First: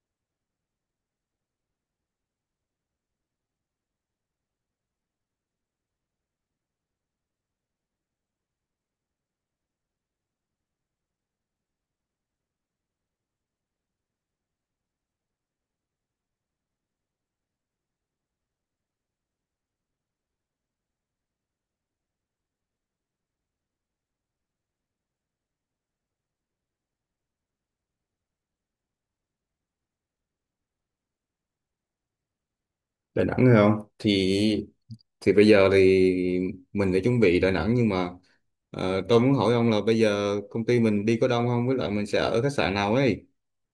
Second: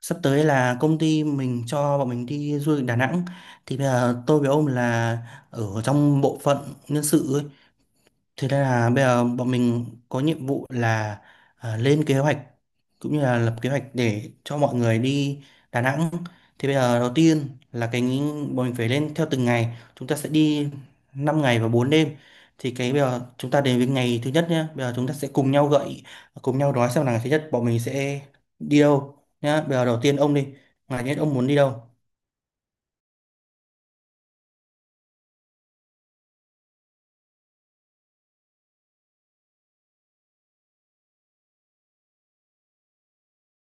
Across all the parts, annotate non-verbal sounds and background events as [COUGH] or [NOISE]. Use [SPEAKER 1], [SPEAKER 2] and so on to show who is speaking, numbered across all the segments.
[SPEAKER 1] Sắp tới là công ty mình cho bọn mình đi du lịch Đà Nẵng, thì bây giờ tôi với ông là ở trong bộ phận nhân sự ấy. Thế nên là bây giờ bọn mình có nhiệm vụ là lên kế hoạch, cũng như là lập kế hoạch để cho mọi người đi Đà Nẵng. Thì bây giờ đầu tiên là cái bọn mình phải lên theo từng ngày. Chúng ta sẽ đi 5 ngày và 4 đêm. Thì cái bây giờ chúng ta đến với ngày thứ nhất nhé. Bây giờ chúng ta sẽ cùng nhau cùng nhau nói xem là ngày thứ nhất bọn mình sẽ đi đâu nhá. Bây giờ đầu tiên ông đi. Ngày thứ nhất ông muốn đi đâu?
[SPEAKER 2] Đà Nẵng hay không thì bây giờ thì mình đã chuẩn bị Đà Nẵng nhưng mà tôi muốn hỏi ông là bây giờ công ty mình đi có đông không, với lại mình sẽ ở khách sạn nào ấy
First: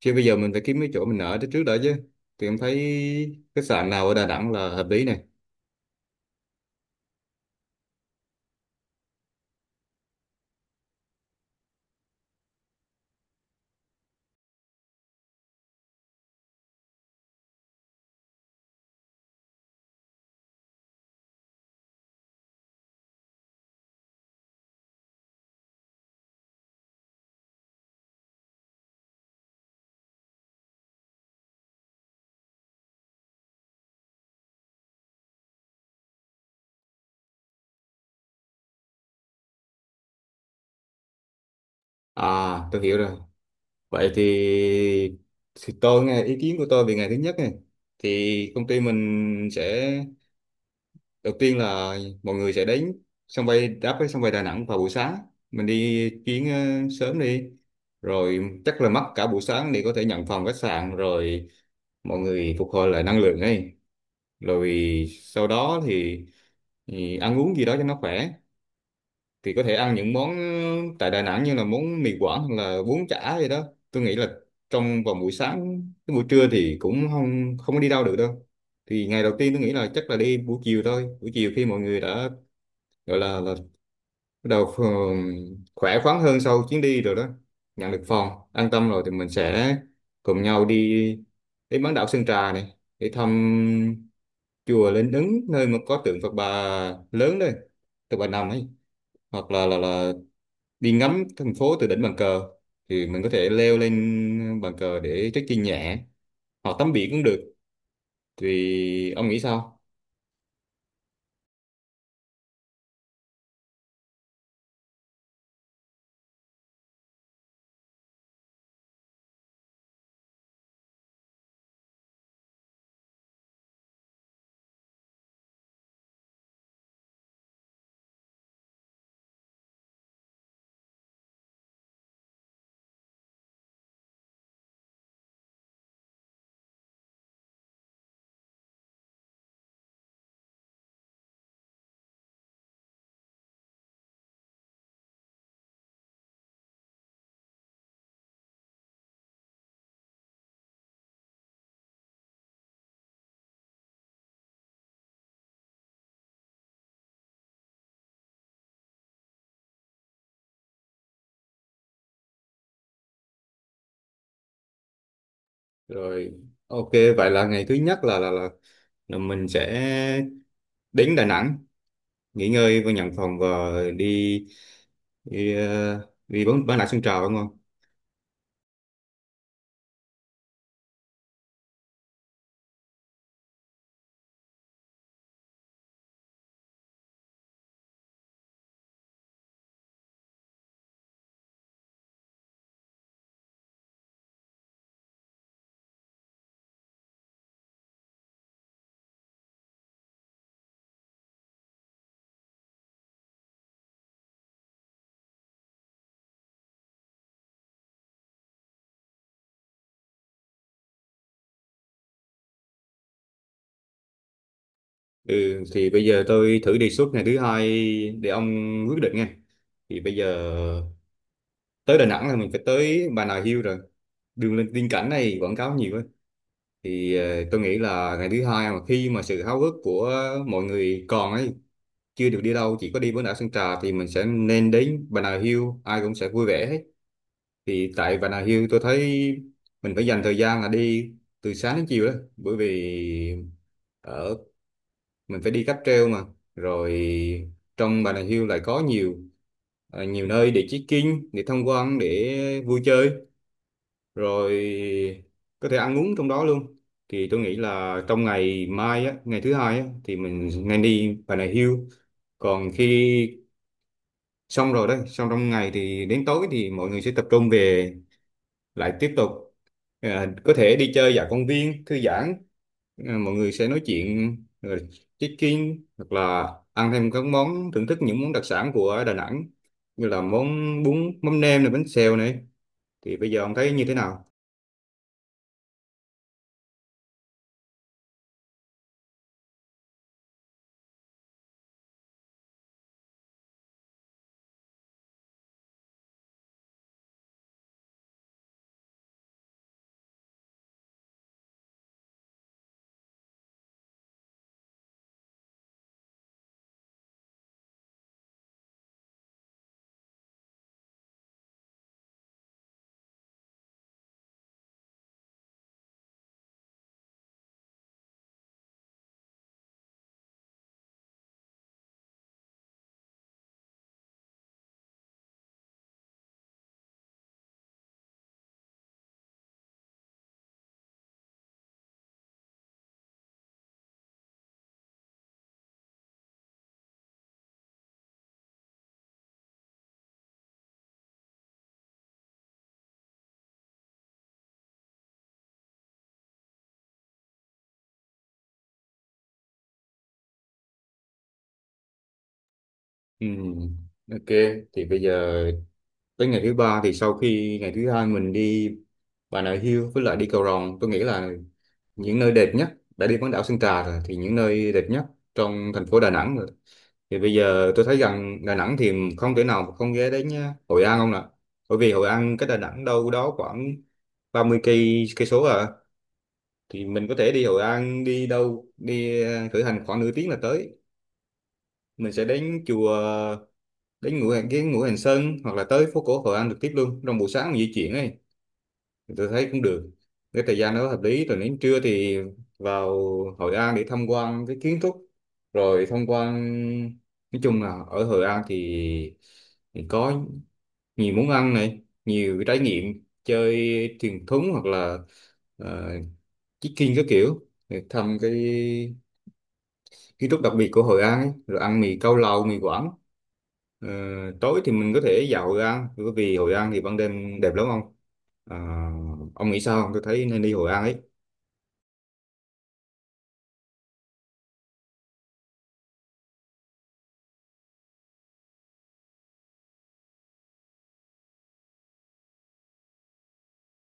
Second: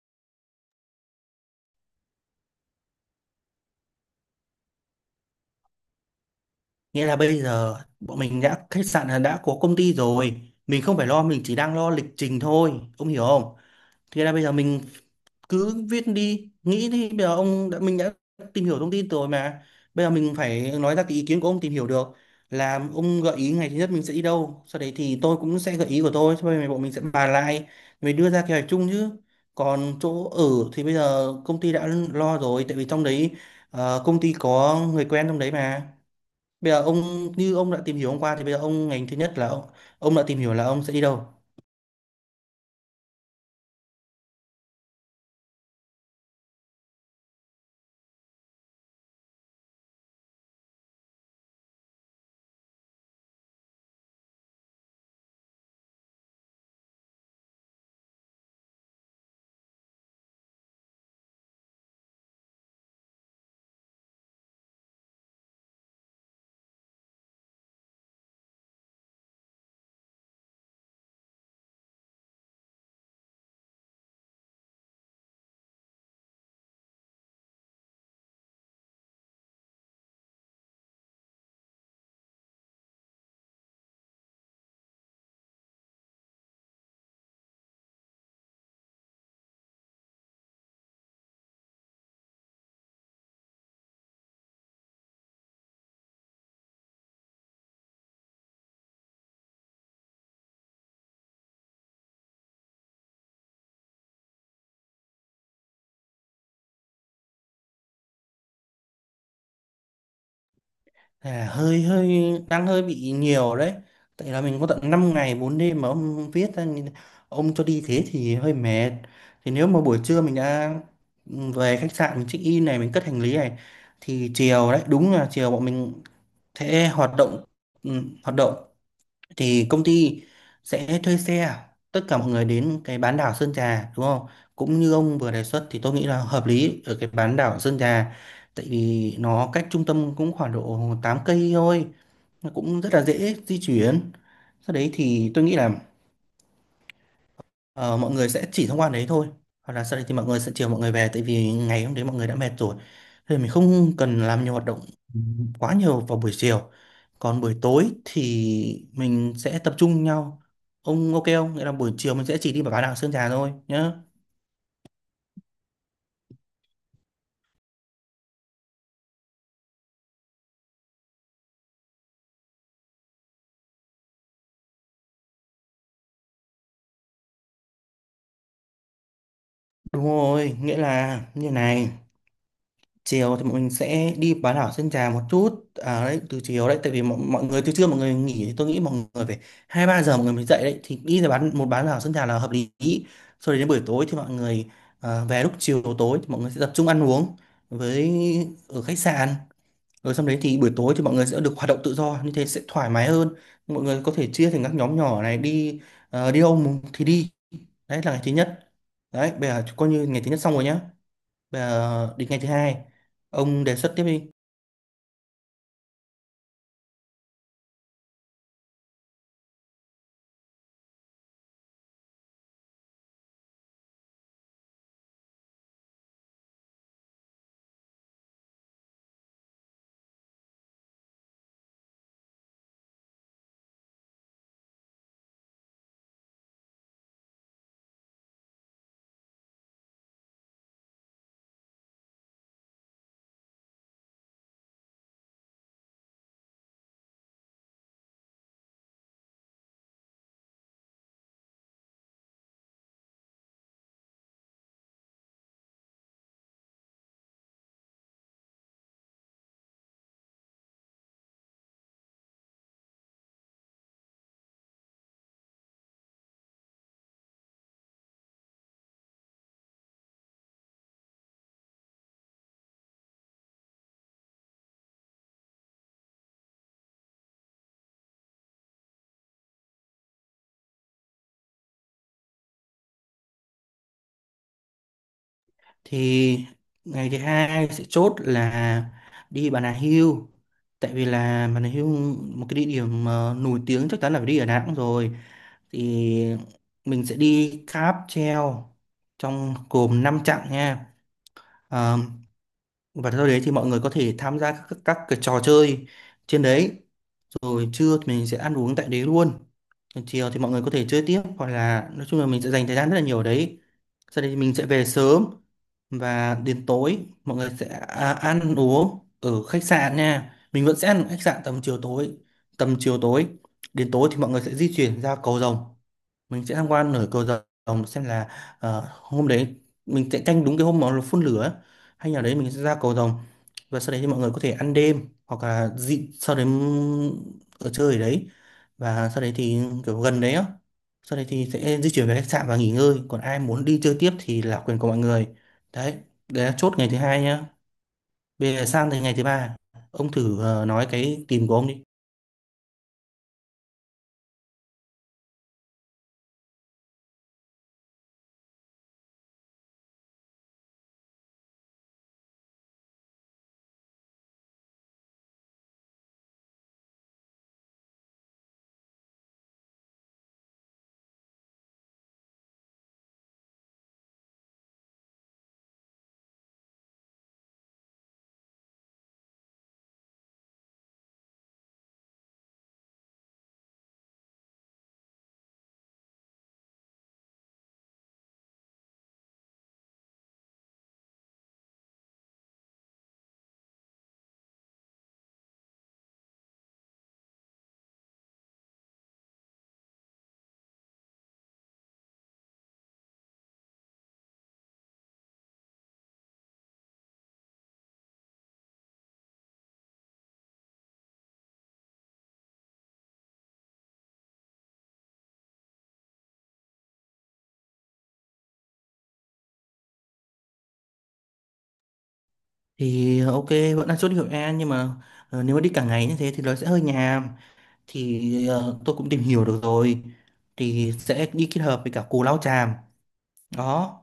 [SPEAKER 2] chứ. Bây giờ mình phải kiếm cái chỗ mình ở tới trước đã chứ, thì em thấy khách sạn nào ở Đà Nẵng là hợp lý này.
[SPEAKER 1] Nghĩa là bây giờ bọn mình đã khách sạn là đã có công ty rồi, mình không phải lo, mình chỉ đang lo lịch trình thôi, ông hiểu không? Thế là bây giờ mình cứ viết đi, nghĩ đi, bây giờ ông đã mình đã tìm hiểu thông tin rồi mà. Bây giờ mình phải nói ra cái ý kiến của ông tìm hiểu được, là ông gợi ý ngày thứ nhất mình sẽ đi đâu, sau đấy thì tôi cũng sẽ gợi ý của tôi, sau này bọn mình sẽ bàn lại, mình đưa ra kế hoạch chung chứ. Còn chỗ ở thì bây giờ công ty đã lo rồi, tại vì trong đấy công ty có người quen trong đấy mà. Bây giờ ông, như ông đã tìm hiểu hôm qua, thì bây giờ ông ngành thứ nhất là ông đã tìm hiểu là ông sẽ đi đâu.
[SPEAKER 2] À, tôi hiểu rồi. Vậy thì tôi nghe ý kiến của tôi về ngày thứ nhất này. Thì công ty mình sẽ, đầu tiên là mọi người sẽ đến sân bay, đáp với sân bay Đà Nẵng vào buổi sáng, mình đi chuyến sớm đi, rồi chắc là mất cả buổi sáng để có thể nhận phòng khách sạn, rồi mọi người phục hồi lại năng lượng ấy. Rồi sau đó thì ăn uống gì đó cho nó khỏe, thì có thể ăn những món tại Đà Nẵng như là món mì Quảng hoặc là bún chả gì đó. Tôi nghĩ là trong vào buổi sáng, cái buổi trưa thì cũng không không có đi đâu được đâu, thì ngày đầu tiên tôi nghĩ là chắc là đi buổi chiều thôi. Buổi chiều khi mọi người đã gọi là bắt đầu khỏe khoắn hơn sau chuyến đi rồi đó, nhận được phòng an tâm rồi, thì mình sẽ cùng nhau đi đến bán đảo Sơn Trà này để thăm chùa Linh Ứng, nơi mà có tượng Phật Bà lớn đây, Phật Bà nằm ấy, hoặc là đi ngắm thành phố từ đỉnh bàn cờ. Thì mình có thể leo lên bàn cờ để trekking nhẹ hoặc tắm biển cũng được. Thì ông nghĩ sao?
[SPEAKER 1] À, hơi hơi đang hơi bị nhiều đấy. Tại là mình có tận 5 ngày 4 đêm mà ông viết ra ông cho đi thế thì hơi mệt. Thì nếu mà buổi trưa mình đã về khách sạn mình check in này, mình cất hành lý này, thì chiều đấy, đúng là chiều bọn mình sẽ hoạt động, ừ, hoạt động thì công ty sẽ thuê xe tất cả mọi người đến cái bán đảo Sơn Trà, đúng không? Cũng như ông vừa đề xuất thì tôi nghĩ là hợp lý ở cái bán đảo Sơn Trà, tại vì nó cách trung tâm cũng khoảng độ 8 cây thôi, nó cũng rất là dễ di chuyển. Sau đấy thì tôi nghĩ là Ờ, mọi người sẽ chỉ thông qua đấy thôi, hoặc là sau đấy thì mọi người sẽ chiều mọi người về, tại vì ngày hôm đấy mọi người đã mệt rồi, thì mình không cần làm nhiều hoạt động quá nhiều vào buổi chiều. Còn buổi tối thì mình sẽ tập trung nhau. Ông ok không? Nghĩa là buổi chiều mình sẽ chỉ đi vào bán đảo Sơn Trà thôi nhá.
[SPEAKER 2] Rồi, ok. Vậy là ngày thứ nhất là mình sẽ đến Đà Nẵng, nghỉ ngơi và nhận phòng, và đi đi, ờ, đi bán lại sân trào, đúng không?
[SPEAKER 1] Đúng rồi, nghĩa là như này, chiều thì bọn mình sẽ đi bán đảo Sơn Trà một chút à đấy, từ chiều đấy, tại vì mọi người từ trưa mọi người nghỉ, thì tôi nghĩ mọi người phải hai ba giờ mọi người mới dậy đấy, thì đi ra bán một bán đảo Sơn Trà là hợp lý. Sau đấy đến buổi tối thì mọi người về, lúc chiều tối thì mọi người sẽ tập trung ăn uống với ở khách sạn. Rồi xong đấy thì buổi tối thì mọi người sẽ được hoạt động tự do, như thế sẽ thoải mái hơn, mọi người có thể chia thành các nhóm nhỏ này, đi đi đâu thì đi. Đấy là ngày thứ nhất. Đấy, bây giờ coi như ngày thứ nhất xong rồi nhá. Đến ngày thứ hai, ông đề xuất tiếp đi.
[SPEAKER 2] Ừ, thì bây giờ tôi thử đề xuất ngày thứ hai để ông quyết định nghe. Thì bây giờ, tới Đà Nẵng là mình phải tới Bà Nà Hills rồi. Đường lên tiên cảnh này quảng cáo nhiều ấy. Thì tôi nghĩ là ngày thứ hai, mà khi mà sự háo hức của mọi người còn ấy, chưa được đi đâu chỉ có đi bán đảo Sơn Trà, thì mình sẽ nên đến Bà Nà Hills, ai cũng sẽ vui vẻ hết. Thì tại Bà Nà Hills tôi thấy mình phải dành thời gian là đi từ sáng đến chiều đó, bởi vì ở mình phải đi cáp treo mà. Rồi trong Bà Nà Hills lại có nhiều, nhiều nơi để check-in, để tham quan, để vui chơi, rồi có thể ăn uống trong đó luôn. Thì tôi nghĩ là trong ngày mai á, ngày thứ hai á, thì mình nên đi Bà Nà Hills. Còn khi xong rồi đấy, xong trong ngày thì đến tối thì mọi người sẽ tập trung về, lại tiếp tục, à, có thể đi chơi dạo công viên thư giãn, à, mọi người sẽ nói chuyện, rồi check-in hoặc là ăn thêm các món, thưởng thức những món đặc sản của Đà Nẵng như là món bún mắm nem này, bánh xèo này. Thì bây giờ ông thấy như thế nào?
[SPEAKER 1] Thì ngày thứ hai sẽ chốt là đi Bà Nà Hills, tại vì là Bà Nà Hills một cái địa điểm nổi tiếng, chắc chắn là phải đi ở Đà Nẵng rồi. Thì mình sẽ đi cáp treo trong gồm 5 chặng nha. Ờ, và sau đấy thì mọi người có thể tham gia các cái trò chơi trên đấy. Rồi trưa thì mình sẽ ăn uống tại đấy luôn, chiều thì mọi người có thể chơi tiếp, hoặc là nói chung là mình sẽ dành thời gian rất là nhiều ở đấy. Sau đấy mình sẽ về sớm, và đến tối mọi người sẽ ăn uống ở khách sạn nha, mình vẫn sẽ ăn ở khách sạn tầm chiều tối. Đến tối thì mọi người sẽ di chuyển ra cầu rồng, mình sẽ tham quan nổi cầu rồng, xem là hôm đấy mình sẽ canh đúng cái hôm mà phun lửa ấy. Hay là đấy, mình sẽ ra cầu rồng, và sau đấy thì mọi người có thể ăn đêm, hoặc là dị sau đấy ở chơi ở đấy, và sau đấy thì kiểu gần đấy á, sau đấy thì sẽ di chuyển về khách sạn và nghỉ ngơi, còn ai muốn đi chơi tiếp thì là quyền của mọi người. Đấy, đấy là chốt ngày thứ hai nhá. Bây giờ sang tới ngày thứ ba, ông thử nói cái tìm của ông đi.
[SPEAKER 2] Ừm, ok, thì bây giờ tới ngày thứ ba, thì sau khi ngày thứ hai mình đi Bà Nà Hills với lại đi Cầu Rồng, tôi nghĩ là những nơi đẹp nhất, đã đi bán đảo Sơn Trà rồi, thì những nơi đẹp nhất trong thành phố Đà Nẵng rồi. Thì bây giờ tôi thấy rằng Đà Nẵng thì không thể nào mà không ghé đến nhá. Hội An không nè. Bởi vì Hội An cách Đà Nẵng đâu đó khoảng 30 cây cây số à, thì mình có thể đi Hội An, đi đâu đi khởi hành khoảng nửa tiếng là tới. Mình sẽ đến chùa, đến Ngũ Hành, cái Ngũ Hành Sơn, hoặc là tới phố cổ Hội An trực tiếp luôn trong buổi sáng mình di chuyển ấy. Tôi thấy cũng được, cái thời gian đó hợp lý. Rồi đến trưa thì vào Hội An để tham quan cái kiến trúc, rồi tham quan. Nói chung là ở Hội An thì có nhiều món ăn này, nhiều cái trải nghiệm chơi thuyền thúng, hoặc là uh, trekking các kiểu để thăm cái kiến trúc đặc biệt của Hội An ấy, rồi ăn mì cao lầu, mì Quảng. Ờ, Tối thì mình có thể dạo Hội An, bởi vì Hội An thì ban đêm đẹp lắm ông. À, ông nghĩ sao không? Tôi thấy nên đi Hội An ấy.
[SPEAKER 1] Thì ok, vẫn là chốt hiệu E, nhưng mà nếu mà đi cả ngày như thế thì nó sẽ hơi nhàm. Thì tôi cũng tìm hiểu được rồi, thì sẽ đi kết hợp với cả Cù Lao Chàm đó.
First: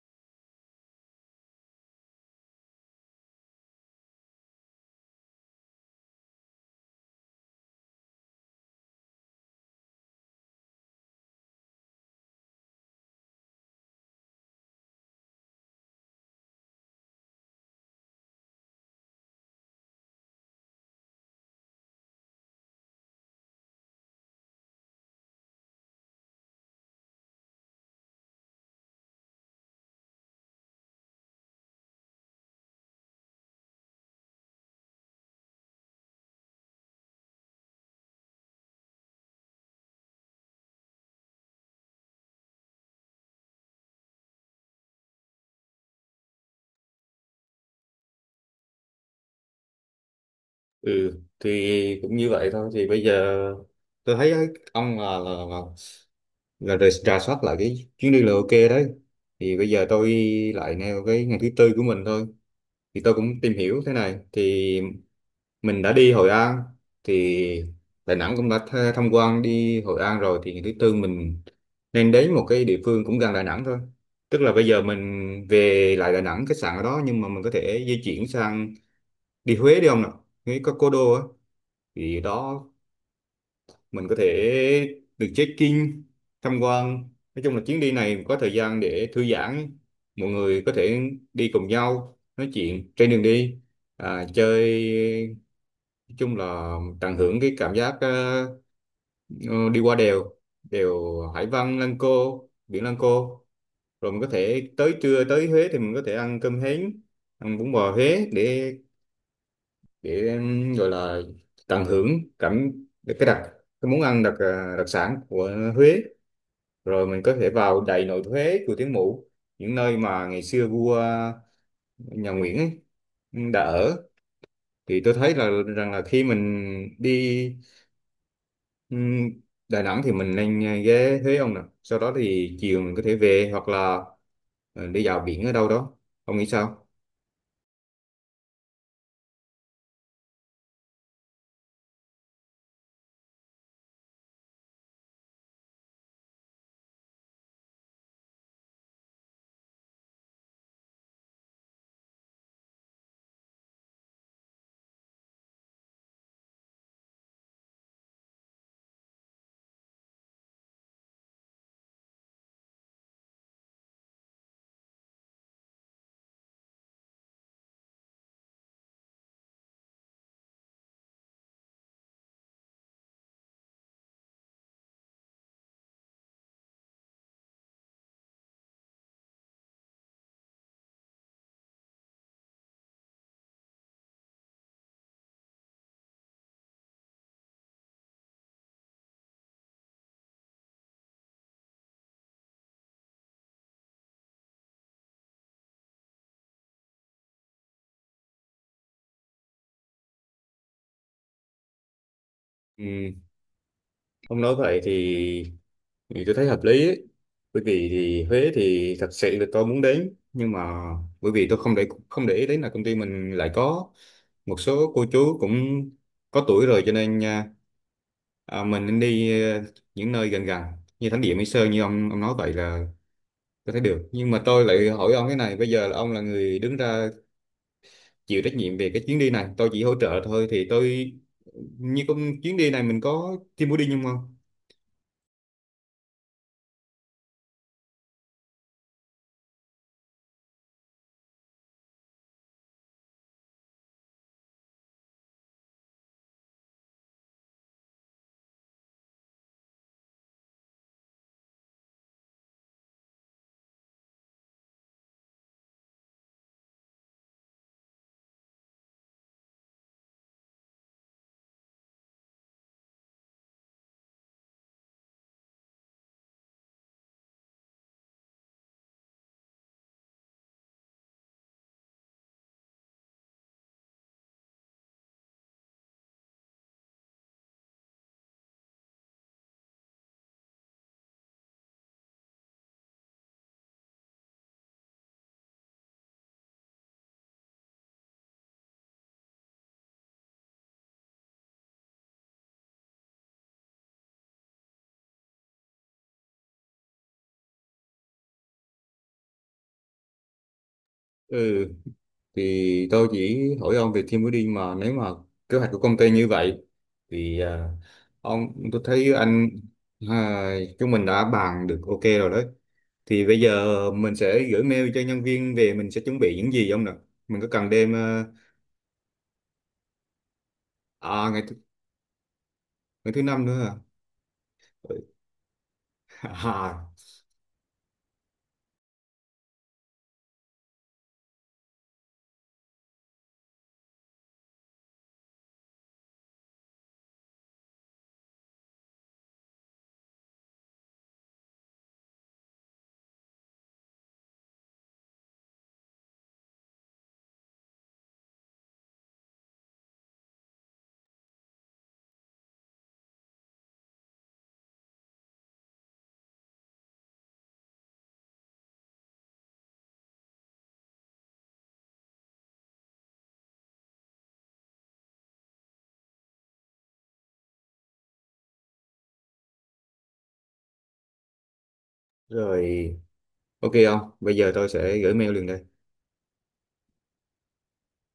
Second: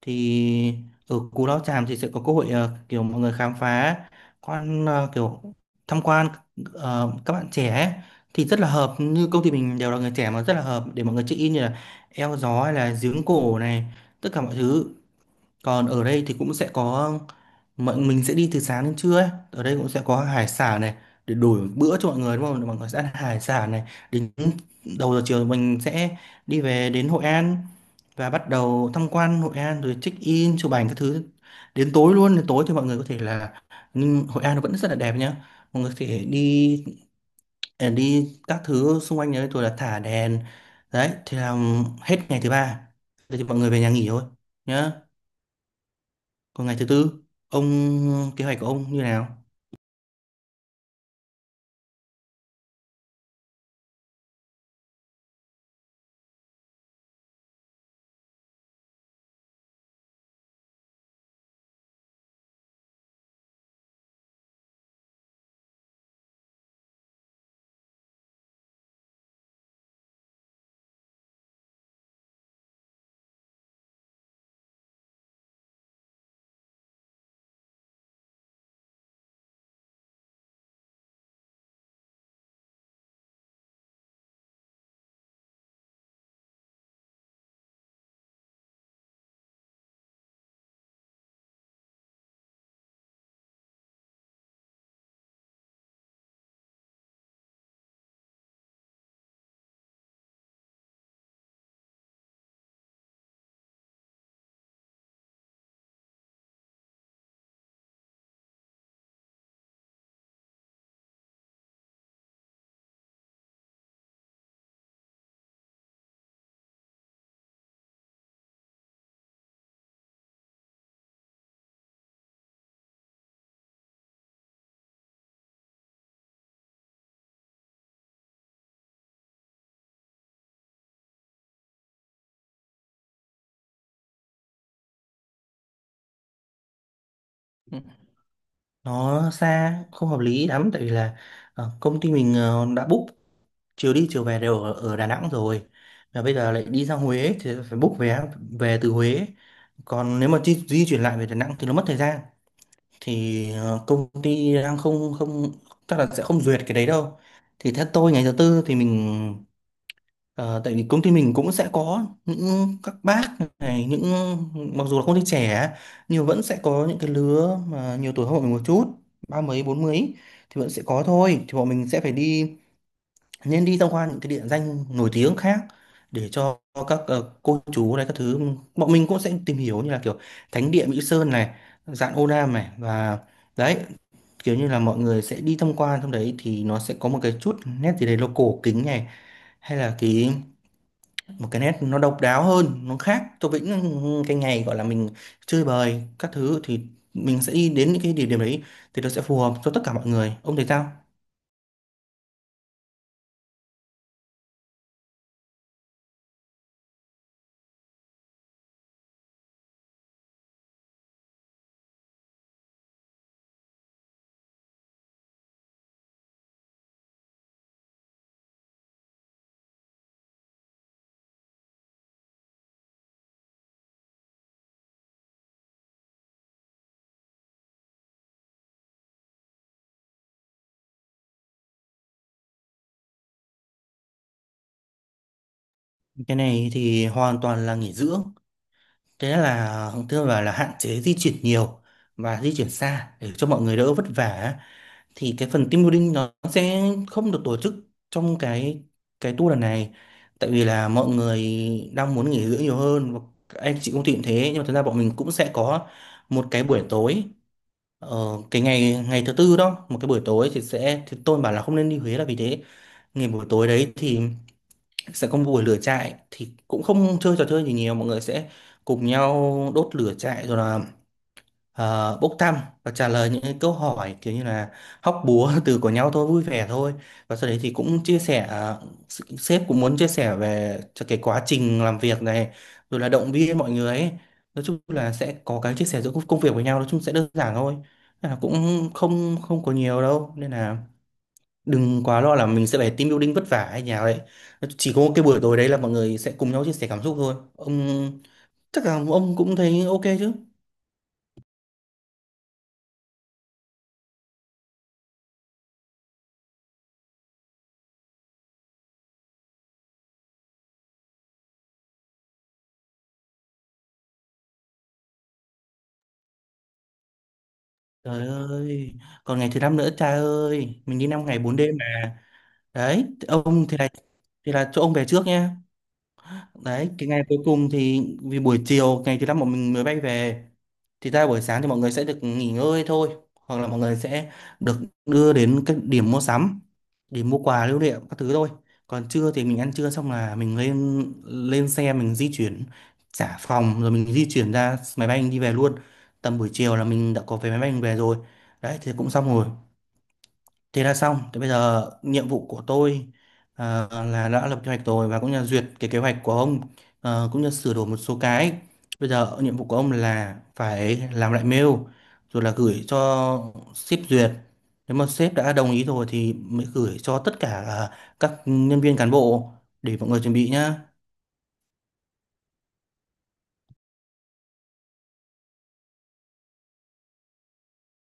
[SPEAKER 1] Thì ở Cù Lao Chàm thì sẽ có cơ hội kiểu mọi người khám phá kiểu tham quan các bạn trẻ ấy. Thì rất là hợp, như công ty mình đều là người trẻ mà, rất là hợp để mọi người check in như là eo gió hay là giếng cổ này, tất cả mọi thứ. Còn ở đây thì cũng sẽ có, mình sẽ đi từ sáng đến trưa ấy. Ở đây cũng sẽ có hải sản này để đổi bữa cho mọi người đúng không? Mọi người sẽ ăn hải sản này, đến đầu giờ chiều mình sẽ đi về đến Hội An, và bắt đầu tham quan Hội An rồi check in chụp ảnh các thứ đến tối luôn. Đến tối thì mọi người có thể là, nhưng Hội An nó vẫn rất là đẹp nhá, mọi người có thể đi các thứ xung quanh đấy rồi là thả đèn. Đấy thì làm hết ngày thứ ba. Thế thì mọi người về nhà nghỉ thôi nhá. Còn ngày thứ tư, ông kế hoạch của ông như nào?
[SPEAKER 2] Ừ, thì cũng như vậy thôi. Thì bây giờ tôi thấy ấy, ông là rà rà soát lại cái chuyến đi là ok đấy. Thì bây giờ tôi lại nêu cái ngày thứ tư của mình thôi. Thì tôi cũng tìm hiểu thế này. Thì mình đã đi Hội An thì Đà Nẵng cũng đã tham quan, đi Hội An rồi, thì ngày thứ tư mình nên đến một cái địa phương cũng gần Đà Nẵng thôi, tức là bây giờ mình về lại Đà Nẵng, khách sạn ở đó, nhưng mà mình có thể di chuyển sang, đi Huế đi không nào. Huế có Cố đô á, thì đó mình có thể được check-in, tham quan. Nói chung là chuyến đi này có thời gian để thư giãn, mọi người có thể đi cùng nhau nói chuyện trên đường đi, à, chơi. Nói chung là tận hưởng cái cảm giác ờ, đi qua đèo, đèo Hải Vân, Lăng Cô, biển Lăng Cô, rồi mình có thể tới trưa tới Huế thì mình có thể ăn cơm hến, ăn bún bò Huế để gọi là tận hưởng cảm cái đặc cái món ăn đặc đặc sản của Huế. Rồi mình có thể vào Đại Nội Huế, Chùa Thiên Mụ, những nơi mà ngày xưa vua nhà Nguyễn ấy, đã ở. Thì tôi thấy là rằng là khi mình đi, Ừm, Đà Nẵng thì mình nên ghé Huế ông nè, sau đó thì chiều mình có thể về hoặc là đi dạo biển ở đâu đó. Ông nghĩ sao?
[SPEAKER 1] Ừ. Nó xa, không hợp lý lắm, tại vì là công ty mình đã book chiều đi chiều về đều ở Đà Nẵng rồi. Và bây giờ lại đi ra Huế thì phải book vé về từ Huế. Còn nếu mà di chuyển lại về Đà Nẵng thì nó mất thời gian. Thì công ty đang không không chắc là sẽ không duyệt cái đấy đâu. Thì theo tôi ngày thứ tư thì mình, Ờ, tại vì công ty mình cũng sẽ có những các bác này, những, mặc dù là không thích trẻ nhưng vẫn sẽ có những cái lứa mà nhiều tuổi hơn bọn mình một chút, ba mấy bốn mấy, thì vẫn sẽ có thôi, thì bọn mình sẽ phải đi, nên đi tham quan những cái địa danh nổi tiếng khác, để cho các cô chú này các thứ. Bọn mình cũng sẽ tìm hiểu như là kiểu thánh địa Mỹ Sơn này, Dạn Ô Nam này, và đấy, kiểu như là mọi người sẽ đi tham quan trong đấy thì nó sẽ có một cái chút nét gì đấy local kính này, hay là cái một cái nét nó độc đáo hơn, nó khác Tô Vĩnh, cái ngày gọi là mình chơi bời các thứ thì mình sẽ đi đến những cái địa điểm đấy, thì nó sẽ phù hợp cho tất cả mọi người. Ông thấy sao?
[SPEAKER 2] Ừm, ông nói vậy thì tôi thấy hợp lý ấy. Bởi vì thì Huế thì thật sự là tôi muốn đến, nhưng mà bởi vì tôi không không để ý đến là công ty mình lại có một số cô chú cũng có tuổi rồi, cho nên mình nên đi những nơi gần gần như thánh địa Mỹ Sơn, như ông nói vậy là tôi thấy được. Nhưng mà tôi lại hỏi ông cái này, bây giờ là ông là người đứng ra chịu trách nhiệm về cái chuyến đi này, tôi chỉ hỗ trợ thôi, thì tôi như con chuyến đi này mình có team building không không?
[SPEAKER 1] Cái này thì hoàn toàn là nghỉ dưỡng, thế là tức là, hạn chế di chuyển nhiều và di chuyển xa, để cho mọi người đỡ vất vả. Thì cái phần team building nó sẽ không được tổ chức trong cái tour lần này, tại vì là mọi người đang muốn nghỉ dưỡng nhiều hơn, và các anh chị công ty cũng thế. Nhưng mà thực ra bọn mình cũng sẽ có một cái buổi tối, cái ngày ngày thứ tư đó, một cái buổi tối thì sẽ, thì tôi bảo là không nên đi Huế là vì thế. Ngày buổi tối đấy thì sẽ có một buổi lửa trại, thì cũng không chơi trò chơi gì nhiều, mọi người sẽ cùng nhau đốt lửa trại, rồi là bốc thăm và trả lời những cái câu hỏi kiểu như là hóc búa [LAUGHS] từ của nhau thôi, vui vẻ thôi. Và sau đấy thì cũng chia sẻ, sếp cũng muốn chia sẻ về cho cái quá trình làm việc này, rồi là động viên mọi người ấy. Nói chung là sẽ có cái chia sẻ giữa công công việc với nhau, nói chung sẽ đơn giản thôi. Nên là cũng không không có nhiều đâu, nên là đừng quá lo là mình sẽ phải team building vất vả hay nhà vậy. Chỉ có cái buổi tối đấy là mọi người sẽ cùng nhau chia sẻ cảm xúc thôi ông, chắc là ông cũng thấy ok chứ.
[SPEAKER 2] Ừ, thì tôi chỉ hỏi ông về team building, mà nếu mà kế hoạch của công ty như vậy thì, à, ông tôi thấy anh, à, chúng mình đã bàn được ok rồi đấy. Thì bây giờ mình sẽ gửi mail cho nhân viên về mình sẽ chuẩn bị những gì ông nè. Mình có cần đem
[SPEAKER 1] Trời ơi, còn ngày thứ năm nữa cha ơi, mình đi 5
[SPEAKER 2] à,
[SPEAKER 1] ngày 4 đêm mà. Đấy,
[SPEAKER 2] ngày thứ năm nữa
[SPEAKER 1] ông
[SPEAKER 2] à?
[SPEAKER 1] thì là chỗ ông về trước nhé.
[SPEAKER 2] [LAUGHS] À,
[SPEAKER 1] Đấy, cái ngày cuối cùng thì vì buổi chiều ngày thứ năm bọn mình mới bay về. Thì ra buổi sáng thì mọi người sẽ được nghỉ ngơi thôi, hoặc là mọi người sẽ được đưa đến các điểm mua sắm để mua quà lưu niệm các thứ thôi. Còn trưa thì mình ăn trưa xong là mình lên lên xe, mình di chuyển trả phòng, rồi mình di chuyển ra máy bay mình đi về luôn. Tầm buổi chiều là mình đã có vé máy bay mình về rồi. Đấy thì cũng xong rồi. Thế là xong. Thế bây giờ nhiệm vụ của tôi là đã lập kế hoạch rồi, và cũng như là duyệt cái kế hoạch của ông, cũng như sửa đổi một số cái. Bây giờ nhiệm vụ của ông là phải làm lại mail rồi là gửi cho sếp duyệt. Nếu mà sếp đã đồng ý rồi thì mới gửi cho tất cả các nhân viên cán bộ để mọi người chuẩn bị nhá.
[SPEAKER 2] rồi, ok không, bây giờ tôi sẽ gửi mail liền đây.